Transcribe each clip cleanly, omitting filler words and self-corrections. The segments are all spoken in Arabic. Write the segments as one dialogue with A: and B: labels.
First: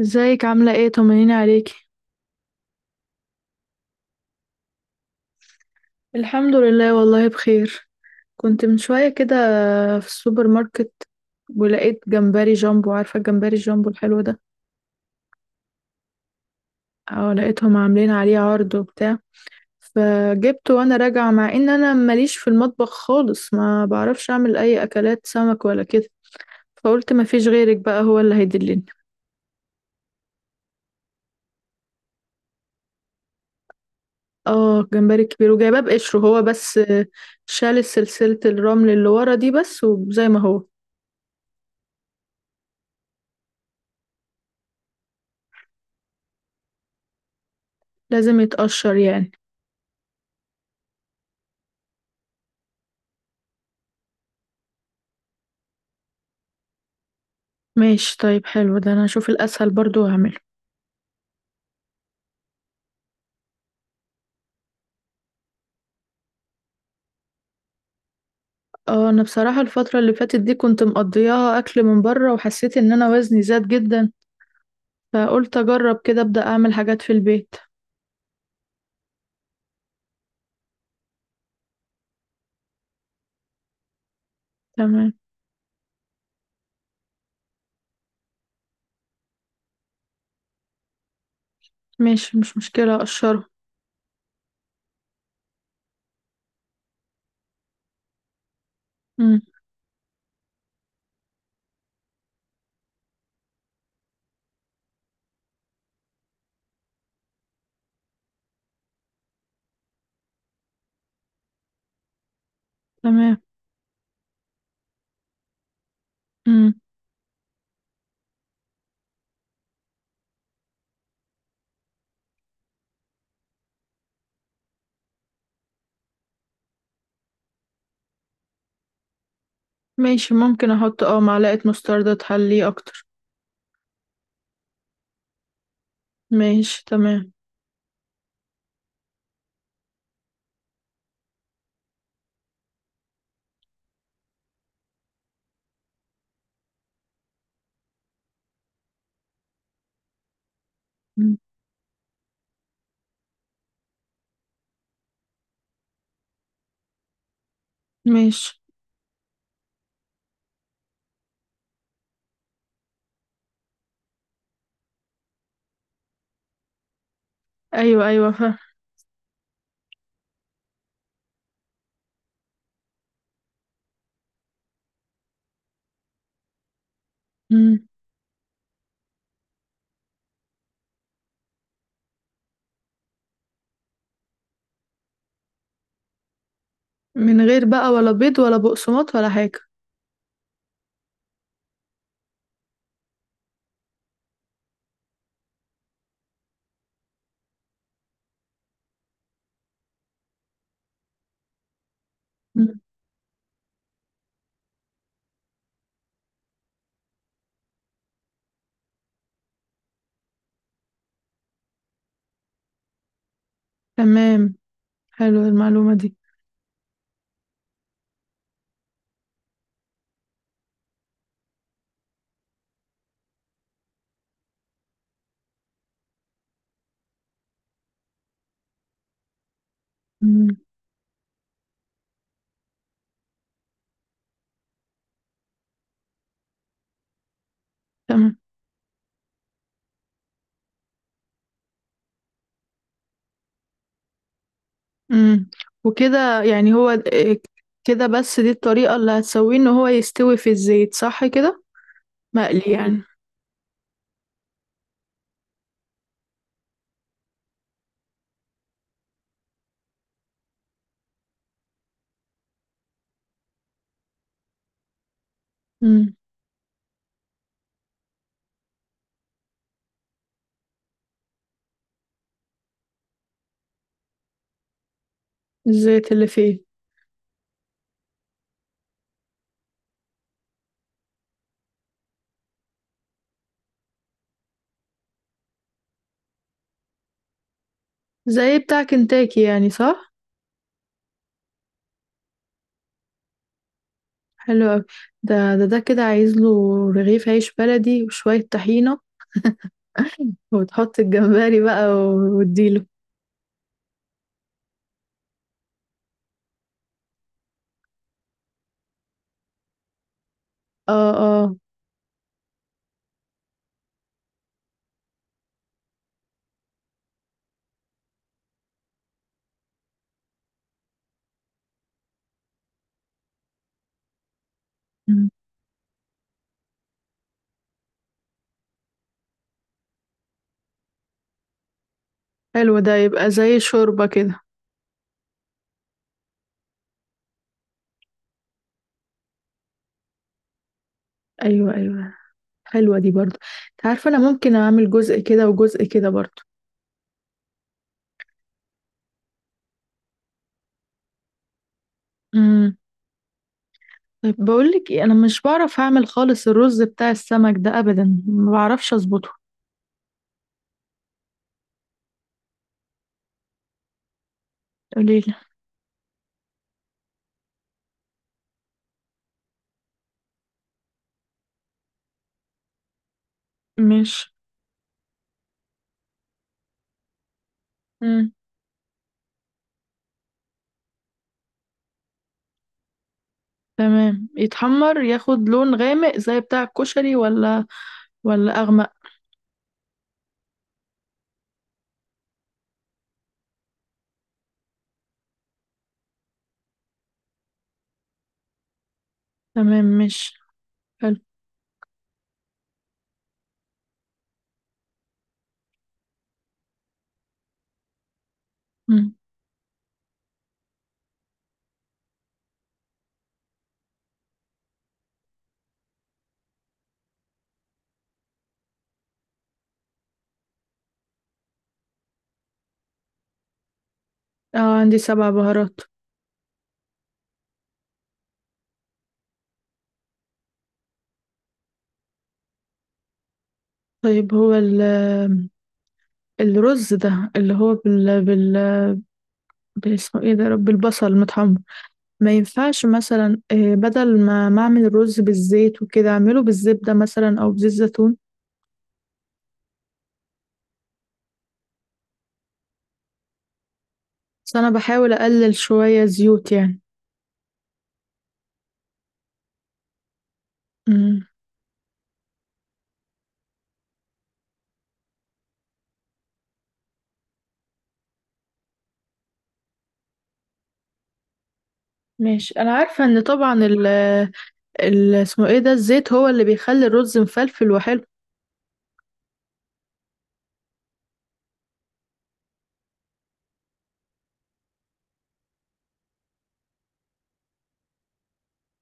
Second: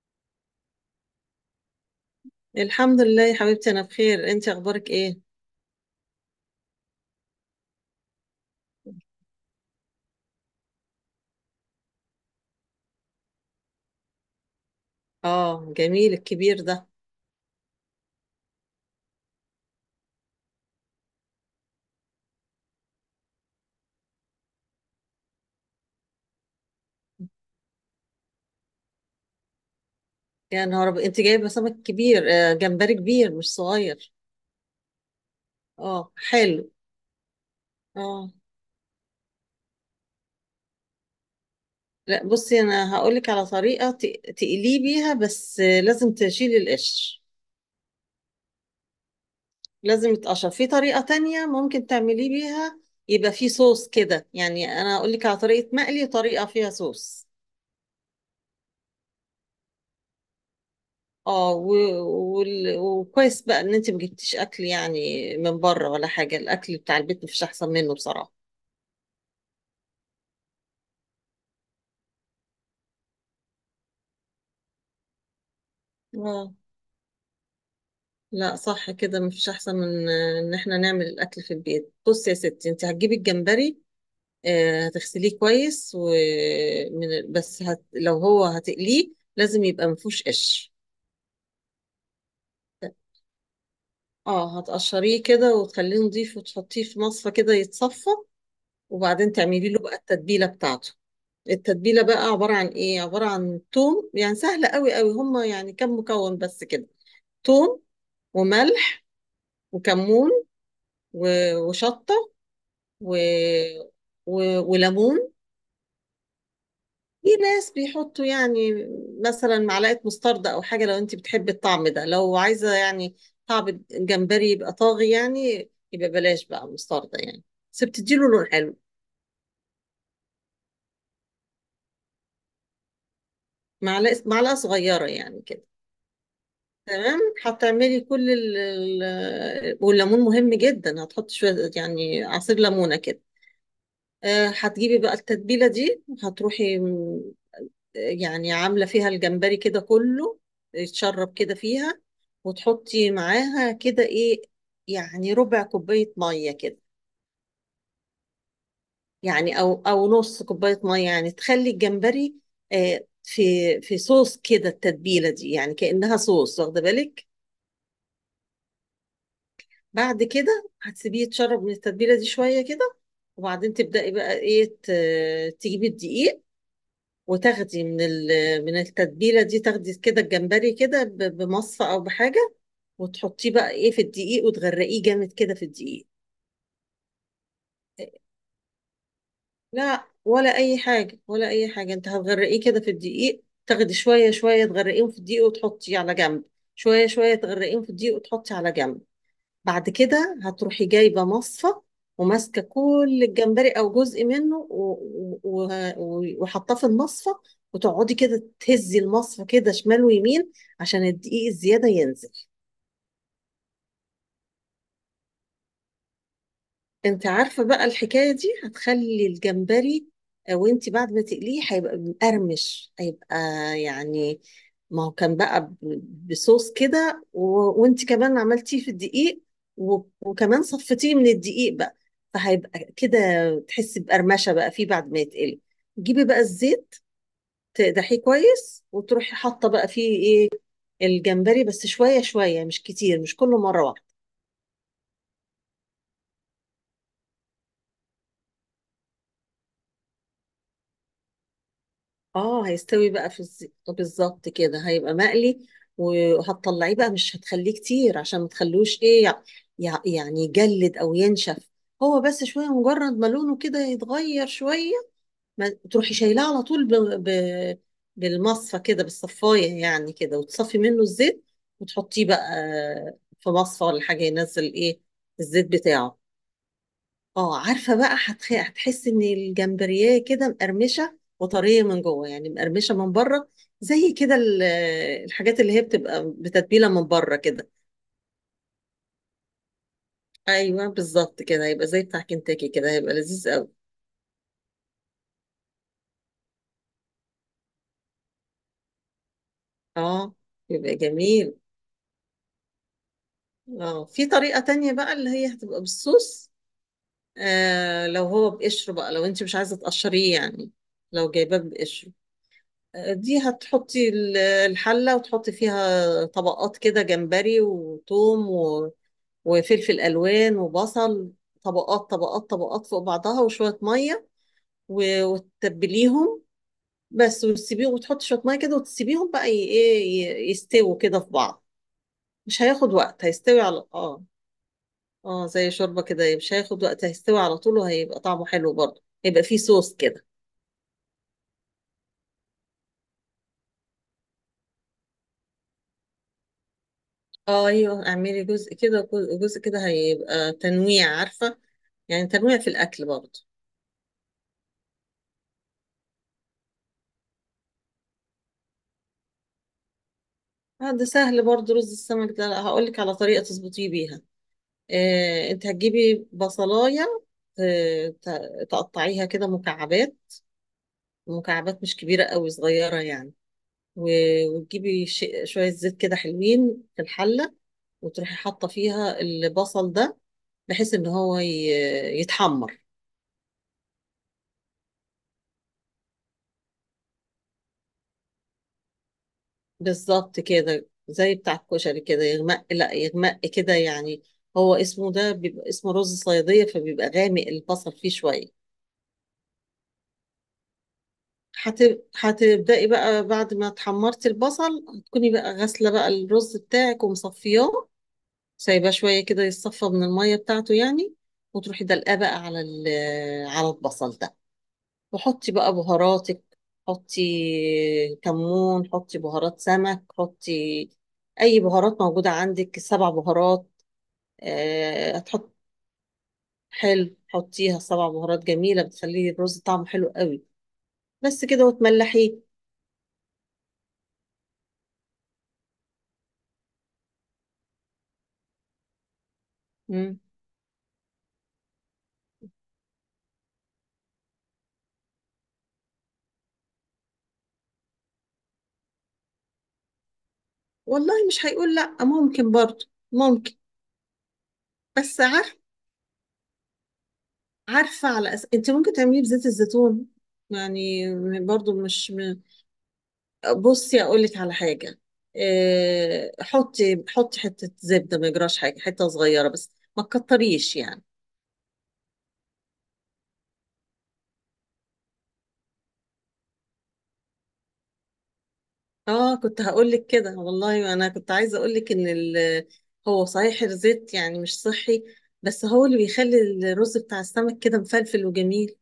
A: ازيك؟ عاملة ايه؟ طمنيني عليكي.
B: الحمد لله يا حبيبتي، انا بخير. انت اخبارك ايه؟
A: الحمد لله، والله بخير. كنت من شوية كده في السوبر ماركت، ولقيت جمبري جامبو، عارفة الجمبري الجامبو الحلو ده؟
B: اه، جميل الكبير ده.
A: اه، لقيتهم عاملين عليه عرض وبتاع، فجبته وانا راجعة. مع ان انا ماليش في المطبخ خالص، ما بعرفش اعمل اي اكلات سمك ولا كده، فقلت ما فيش غيرك بقى، هو اللي هيدلني.
B: يا نهار ابيض! انت جايبه سمك كبير؟ آه، جمبري كبير مش صغير.
A: اه، جمبري كبير وجايباه
B: اه،
A: بقشره هو
B: حلو.
A: بس. شال
B: اه،
A: سلسلة الرمل اللي ورا دي بس، وزي ما هو.
B: لا بصي، انا هقولك على طريقه تقليه بيها. بس لازم تشيلي القشر.
A: لازم يتقشر يعني؟
B: لازم يتقشر. في طريقه تانية ممكن تعمليه بيها. يبقى فيه صوص كده، يعني انا هقولك على طريقه مقلي وطريقه فيها صوص.
A: ماشي طيب، حلو ده، انا اشوف الاسهل برضو واعمله.
B: اه، وكويس بقى ان انت ما جبتيش اكل، يعني من بره ولا حاجه. الاكل بتاع البيت مفيش احسن منه بصراحه.
A: اه، انا بصراحة الفترة اللي فاتت دي كنت مقضياها اكل من بره، وحسيت ان انا وزني زاد جدا، فقلت اجرب كده ابدا
B: اه،
A: اعمل حاجات في البيت.
B: لا صح كده، مفيش احسن من ان احنا نعمل الاكل في البيت. بصي يا ستي، انت هتجيبي الجمبري،
A: تمام.
B: هتغسليه كويس ومن بس لو هو هتقليه لازم يبقى مفيهوش قش.
A: ماشي، مش مشكلة، اقشره.
B: اه، هتقشريه كده وتخليه نضيف وتحطيه في مصفى كده يتصفى. وبعدين
A: امم.
B: تعملي له بقى التتبيله بتاعته. التتبيلة بقى عبارة عن ايه؟ عبارة عن توم. يعني سهلة قوي قوي، هما يعني كم مكون بس كده: توم، وملح، وكمون، وشطة، و...
A: تمام.
B: و... وليمون.
A: امم.
B: في ناس بيحطوا، يعني مثلا معلقة مستردة أو حاجة، لو أنت بتحبي الطعم ده. لو عايزة يعني طعم الجمبري يبقى طاغي، يعني يبقى بلاش بقى مستردة يعني. بس بتديله لون حلو.
A: ماشي، ممكن احط معلقة مستردة تحليه اكتر.
B: معلقة صغيرة يعني كده.
A: ماشي
B: تمام.
A: تمام.
B: هتعملي كل والليمون مهم جدا. هتحطي شوية يعني عصير ليمونة كده. هتجيبي بقى التتبيلة دي، هتروحي يعني عاملة فيها الجمبري كده كله يتشرب
A: مم.
B: كده فيها. وتحطي معاها كده ايه، يعني ربع كوباية مية كده.
A: ماشي.
B: يعني او نص كوباية مية، يعني تخلي الجمبري آه، في في صوص كده. التتبيلة دي يعني كأنها صوص، واخدة بالك؟
A: ايوه ايوه، فاهم.
B: بعد كده هتسيبيه يتشرب من التتبيله دي شويه كده. وبعدين تبداي بقى ايه، تجيبي الدقيق. وتاخدي
A: مم.
B: من التتبيله دي، تاخدي كده الجمبري كده بمصفى او بحاجه. وتحطيه بقى ايه في الدقيق، وتغرقيه جامد كده في الدقيق.
A: من غير بقى ولا بيض ولا بقسماط ولا حاجة؟
B: لا، ولا اي حاجه ولا اي حاجه. انت هتغرقيه كده في الدقيق، تاخدي شويه شويه تغرقيهم في الدقيق وتحطيه على جنب. شويه شويه تغرقيهم في الدقيق وتحطي على جنب. بعد كده هتروحي جايبة مصفى، وماسكة
A: مم.
B: كل الجمبري أو جزء منه، وحطاه في المصفى. وتقعدي كده تهزي المصفى كده شمال ويمين، عشان الدقيق الزيادة ينزل.
A: تمام، حلو المعلومة دي.
B: انت عارفة بقى، الحكاية دي هتخلي الجمبري وانت بعد ما تقليه هيبقى مقرمش، هيبقى يعني، ما هو كان بقى بصوص كده وانت كمان عملتيه في الدقيق
A: مم.
B: وكمان صفتيه من الدقيق بقى. فهيبقى كده تحسي بقرمشة بقى فيه بعد ما يتقلي. تجيبي بقى الزيت، تقدحيه
A: تمام.
B: كويس، وتروحي حاطة بقى فيه ايه، الجمبري، بس شوية شوية مش كتير، مش كله مرة واحدة.
A: امم. وكده يعني هو إيه؟ كده بس، دي الطريقة اللي هتسويه ان هو يستوي في الزيت، صح كده؟
B: اه،
A: مقلي يعني.
B: هيستوي بقى في الزيت بالظبط كده، هيبقى مقلي. وهتطلعيه بقى، مش هتخليه كتير عشان ما تخلوش ايه يعني يجلد او ينشف. هو بس شويه، مجرد ما لونه كده يتغير شويه، ما تروحي
A: امم.
B: شايلاه على طول ب... بالمصفى كده، بالصفايه يعني كده، وتصفي منه الزيت. وتحطيه بقى في مصفى ولا حاجه، ينزل ايه الزيت
A: الزيت
B: بتاعه.
A: اللي فيه.
B: اه، عارفة بقى، هتحس ان الجمبريه كده مقرمشة وطرية من جوه، يعني مقرمشة من بره، زي كده الحاجات اللي هي بتبقى بتتبيلة من بره كده.
A: زي بتاع كنتاكي يعني، صح؟
B: ايوه، بالظبط كده هيبقى زي بتاع كنتاكي، كده هيبقى لذيذ قوي.
A: حلو أوي. ده كده عايز له رغيف عيش بلدي وشوية طحينة.
B: اه، يبقى
A: وتحط
B: جميل.
A: الجمبري بقى وتديله.
B: اه، في طريقة تانية بقى اللي هي هتبقى بالصوص. لو هو بقشره بقى، لو انت مش عايزة تقشريه يعني،
A: اه
B: لو
A: اه.
B: جايباه بقشره. دي هتحطي الحلة، وتحطي فيها طبقات كده: جمبري وتوم وفلفل الوان وبصل. طبقات طبقات طبقات فوق بعضها، وشويه ميه،
A: مم.
B: وتتبليهم بس. وتسيبيهم، وتحط شويه ميه كده، وتسيبيهم بقى ايه، يستووا كده في بعض. مش
A: حلو،
B: هياخد
A: ده
B: وقت،
A: يبقى زي
B: هيستوي على
A: شوربة
B: اه.
A: كده.
B: اه، زي شوربه كده، مش هياخد وقت، هيستوي على طول. وهيبقى طعمه حلو برضه، هيبقى فيه صوص كده.
A: ايوه ايوه. حلوة دي برضو. انت عارفة انا ممكن اعمل جزء كده وجزء كده برضو.
B: اه ايوه، اعملي جزء كده جزء كده، هيبقى تنويع عارفه، يعني تنويع في
A: مم.
B: الاكل برضه.
A: طيب بقولك ايه، انا مش بعرف اعمل خالص الرز بتاع السمك ده ابدا، ما بعرفش اظبطه.
B: ده سهل برضه، رز السمك ده هقول لك على طريقه تظبطيه بيها.
A: قليل.
B: انت هتجيبي بصلاية ت- تقطعيها كده مكعبات، مكعبات مش كبيرة قوي، صغيرة يعني.
A: مش.
B: وتجيبي شوية زيت كده حلوين في الحلة.
A: مم.
B: وتروحي حاطة فيها البصل ده، بحيث ان هو يتحمر.
A: تمام يتحمر، ياخد لون غامق زي بتاع الكشري، ولا اغمق؟
B: بالظبط كده زي بتاع الكشري، كده يغمق. لا، يغمق كده يعني. هو اسمه ده بيبقى اسمه رز صيادية، فبيبقى غامق، البصل فيه شوية.
A: تمام، مش. حلو.
B: هتبدأي بقى بعد ما تحمرتي البصل، هتكوني بقى غاسلة بقى الرز بتاعك ومصفياه. سايباه
A: مم.
B: شوية كده يتصفى من المية بتاعته يعني. وتروحي دلقاه بقى على على البصل ده، وحطي بقى بهاراتك. حطي كمون، حطي بهارات سمك، حطي أي بهارات موجودة عندك، سبع بهارات.
A: اه، عندي سبع
B: هتحط.
A: بهارات.
B: حلو، حطيها سبع بهارات جميلة، بتخلي الرز طعمه حلو قوي. بس كده، وتملحيه.
A: طيب، هو الرز ده اللي هو بال اسمه ايه ده يا رب، البصل متحمر. ما ينفعش مثلا، بدل ما اعمل الرز بالزيت وكده، اعمله بالزبدة مثلا او بزيت زيتون؟
B: والله مش هيقول لا، ممكن برضه، ممكن.
A: بس انا بحاول
B: بس
A: اقلل
B: عارف
A: شوية زيوت يعني.
B: عارفه انت ممكن تعمليه بزيت الزيتون يعني.
A: امم.
B: برضه مش بصي، اقول لك على حاجه. حطي حته زبده، ما يجراش حاجه، حته صغيره بس ما تكتريش يعني.
A: ماشي، انا عارفة ان طبعا ال اسمه ايه ده، الزيت هو اللي بيخلي الرز مفلفل وحلو.
B: اه، كنت هقول لك كده والله، انا كنت عايزه اقول لك هو صحيح الزيت يعني مش صحي، بس هو اللي بيخلي الرز بتاع السمك كده مفلفل وجميل.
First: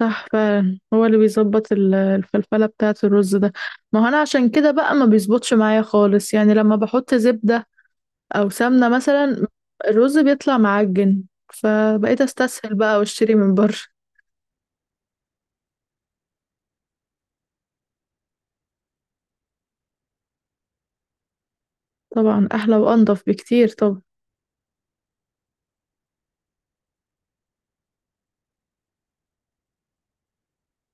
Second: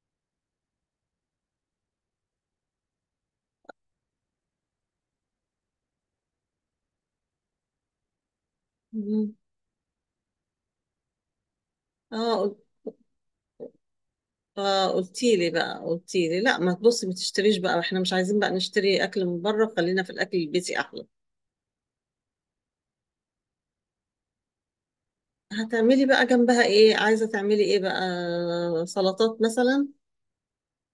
A: صح فعلا، هو اللي بيظبط الفلفلة بتاعة الرز ده. ما هو انا عشان كده بقى ما بيظبطش معايا خالص يعني، لما بحط زبدة او سمنة
B: مم.
A: مثلا، الرز بيطلع معجن، فبقيت
B: اه،
A: استسهل بقى واشتري من بره.
B: اه، قلتي لي بقى، قلتي لي لا، ما تبصي ما تشتريش بقى، احنا مش عايزين بقى نشتري اكل من بره، خلينا في الاكل البيتي احلى.
A: طبعا احلى وانضف بكتير. طب،
B: هتعملي بقى جنبها ايه، عايزه تعملي ايه بقى؟ سلطات مثلا؟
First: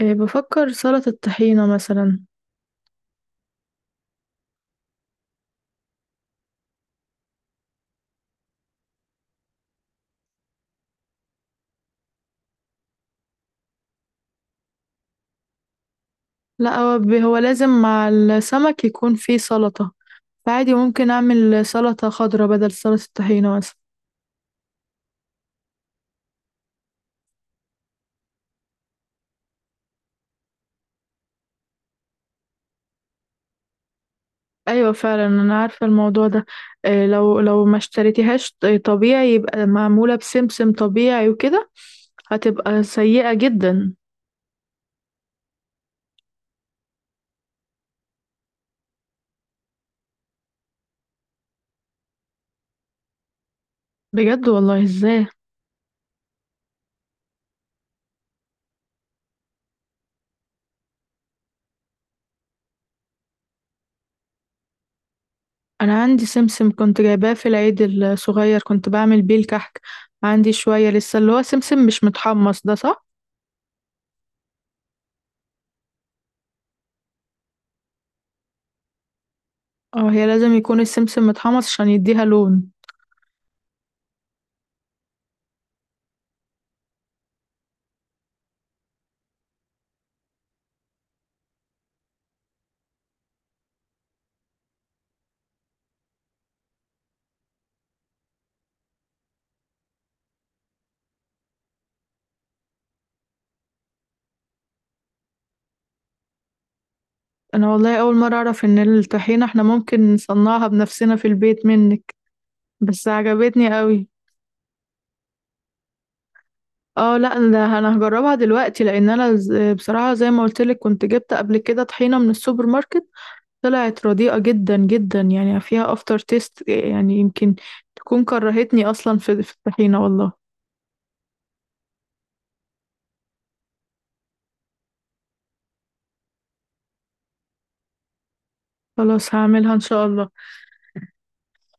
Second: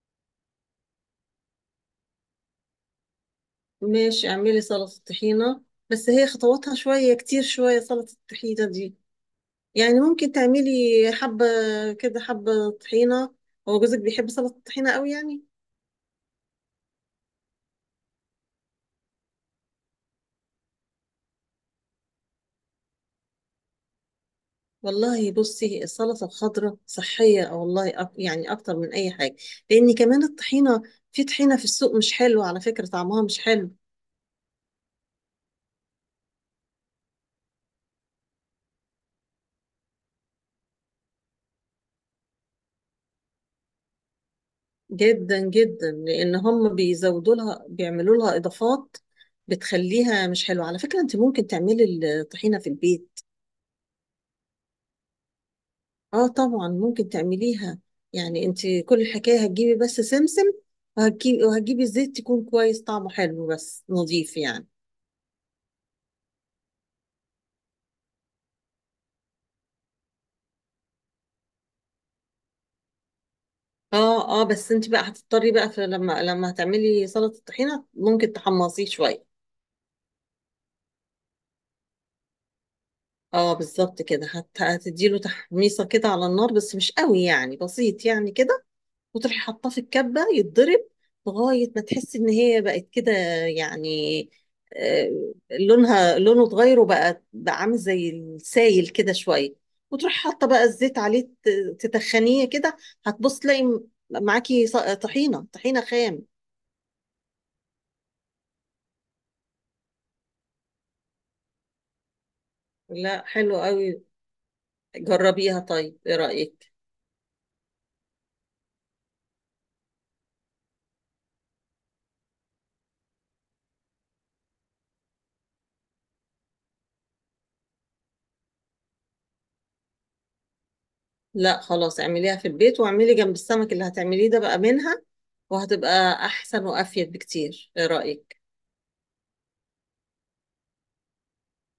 A: إيه، بفكر سلطة الطحينة مثلا.
B: ماشي، اعملي سلطه طحينه. بس هي خطواتها شويه كتير شويه، سلطه الطحينه دي. يعني ممكن تعملي حبه كده، حبه طحينه. هو جوزك بيحب سلطه الطحينه قوي يعني؟
A: لا، هو هو لازم مع السمك يكون فيه سلطة، فعادي ممكن أعمل سلطة خضراء بدل سلطة الطحينة مثلا.
B: والله بصي، السلطة الخضراء صحية والله، يعني أكتر من أي حاجة. لأن كمان الطحينة، في طحينة في السوق مش حلوة على فكرة، طعمها مش حلو.
A: أيوة فعلا، أنا عارفة الموضوع ده. إيه، لو ما اشتريتيهاش طبيعي، يبقى معمولة بسمسم طبيعي وكده، هتبقى سيئة جدا.
B: جدا جدا، لأن هم بيزودوا لها، بيعملوا لها إضافات بتخليها مش حلوة على فكرة. أنت ممكن تعملي الطحينة في البيت.
A: بجد والله؟ ازاي؟
B: آه، طبعا ممكن تعمليها. يعني أنت كل الحكاية هتجيبي بس سمسم، وهتجيبي زيت تكون كويس طعمه حلو بس نظيف يعني.
A: أنا عندي سمسم كنت جايباه في العيد الصغير، كنت بعمل بيه الكحك. عندي شوية لسه اللي هو سمسم مش متحمص ده، صح؟
B: اه، اه، بس انت بقى هتضطري بقى في لما هتعملي سلطة الطحينة، ممكن تحمصيه شوية.
A: اه، هي لازم يكون السمسم متحمص عشان يديها لون.
B: اه، بالظبط كده هتديله تحميصة كده على النار، بس مش قوي يعني، بسيط يعني كده. وتروحي حاطاه في الكبة يتضرب، لغاية ما تحسي ان هي بقت كده يعني، آه لونه اتغير، وبقى عامل زي السايل كده شوية. وتروحي حاطة بقى الزيت عليه، تتخنيه كده. هتبص تلاقي معاكي طحينة خام.
A: انا والله اول مره اعرف ان الطحينه احنا ممكن نصنعها بنفسنا في البيت منك، بس
B: لا، حلو
A: عجبتني
B: قوي،
A: قوي.
B: جربيها. طيب ايه رأيك؟
A: اه، لا ده انا هجربها دلوقتي، لان انا بصراحه زي ما قلت لك، كنت جبت قبل كده طحينه من السوبر ماركت، طلعت رديئه جدا جدا يعني، فيها افتر تيست، يعني يمكن تكون كرهتني اصلا في الطحينه والله.
B: لا خلاص، اعمليها في البيت، واعملي جنب السمك اللي هتعمليه ده بقى منها، وهتبقى احسن وافيد بكتير. ايه رأيك؟
A: خلاص، هعملها ان شاء الله.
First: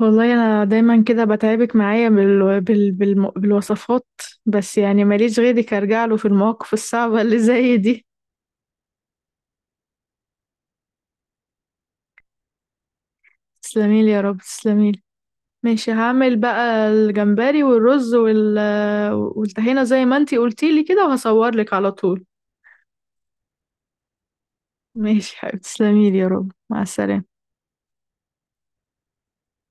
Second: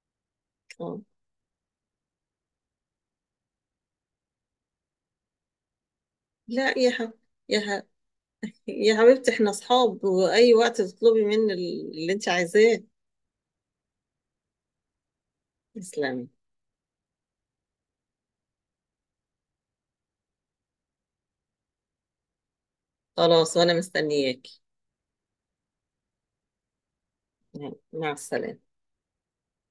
A: والله انا
B: اه،
A: دايما كده بتعبك معايا بالوصفات، بس يعني ماليش غيرك ارجع له في المواقف
B: لا،
A: الصعبه اللي
B: يا
A: زي
B: ح...
A: دي.
B: يا حبيبتي، احنا اصحاب، واي وقت تطلبي مني اللي انت عايزاه.
A: تسلميلي يا رب، تسلميلي. ماشي،
B: تسلمي.
A: هعمل بقى الجمبري والرز والطحينة زي ما انتي قلتيلي كده، وهصورلك على طول.
B: خلاص، وانا مستنياكي.
A: ماشي حبيبتي، تسلميلي يا رب، مع السلامة.
B: مع السلامة.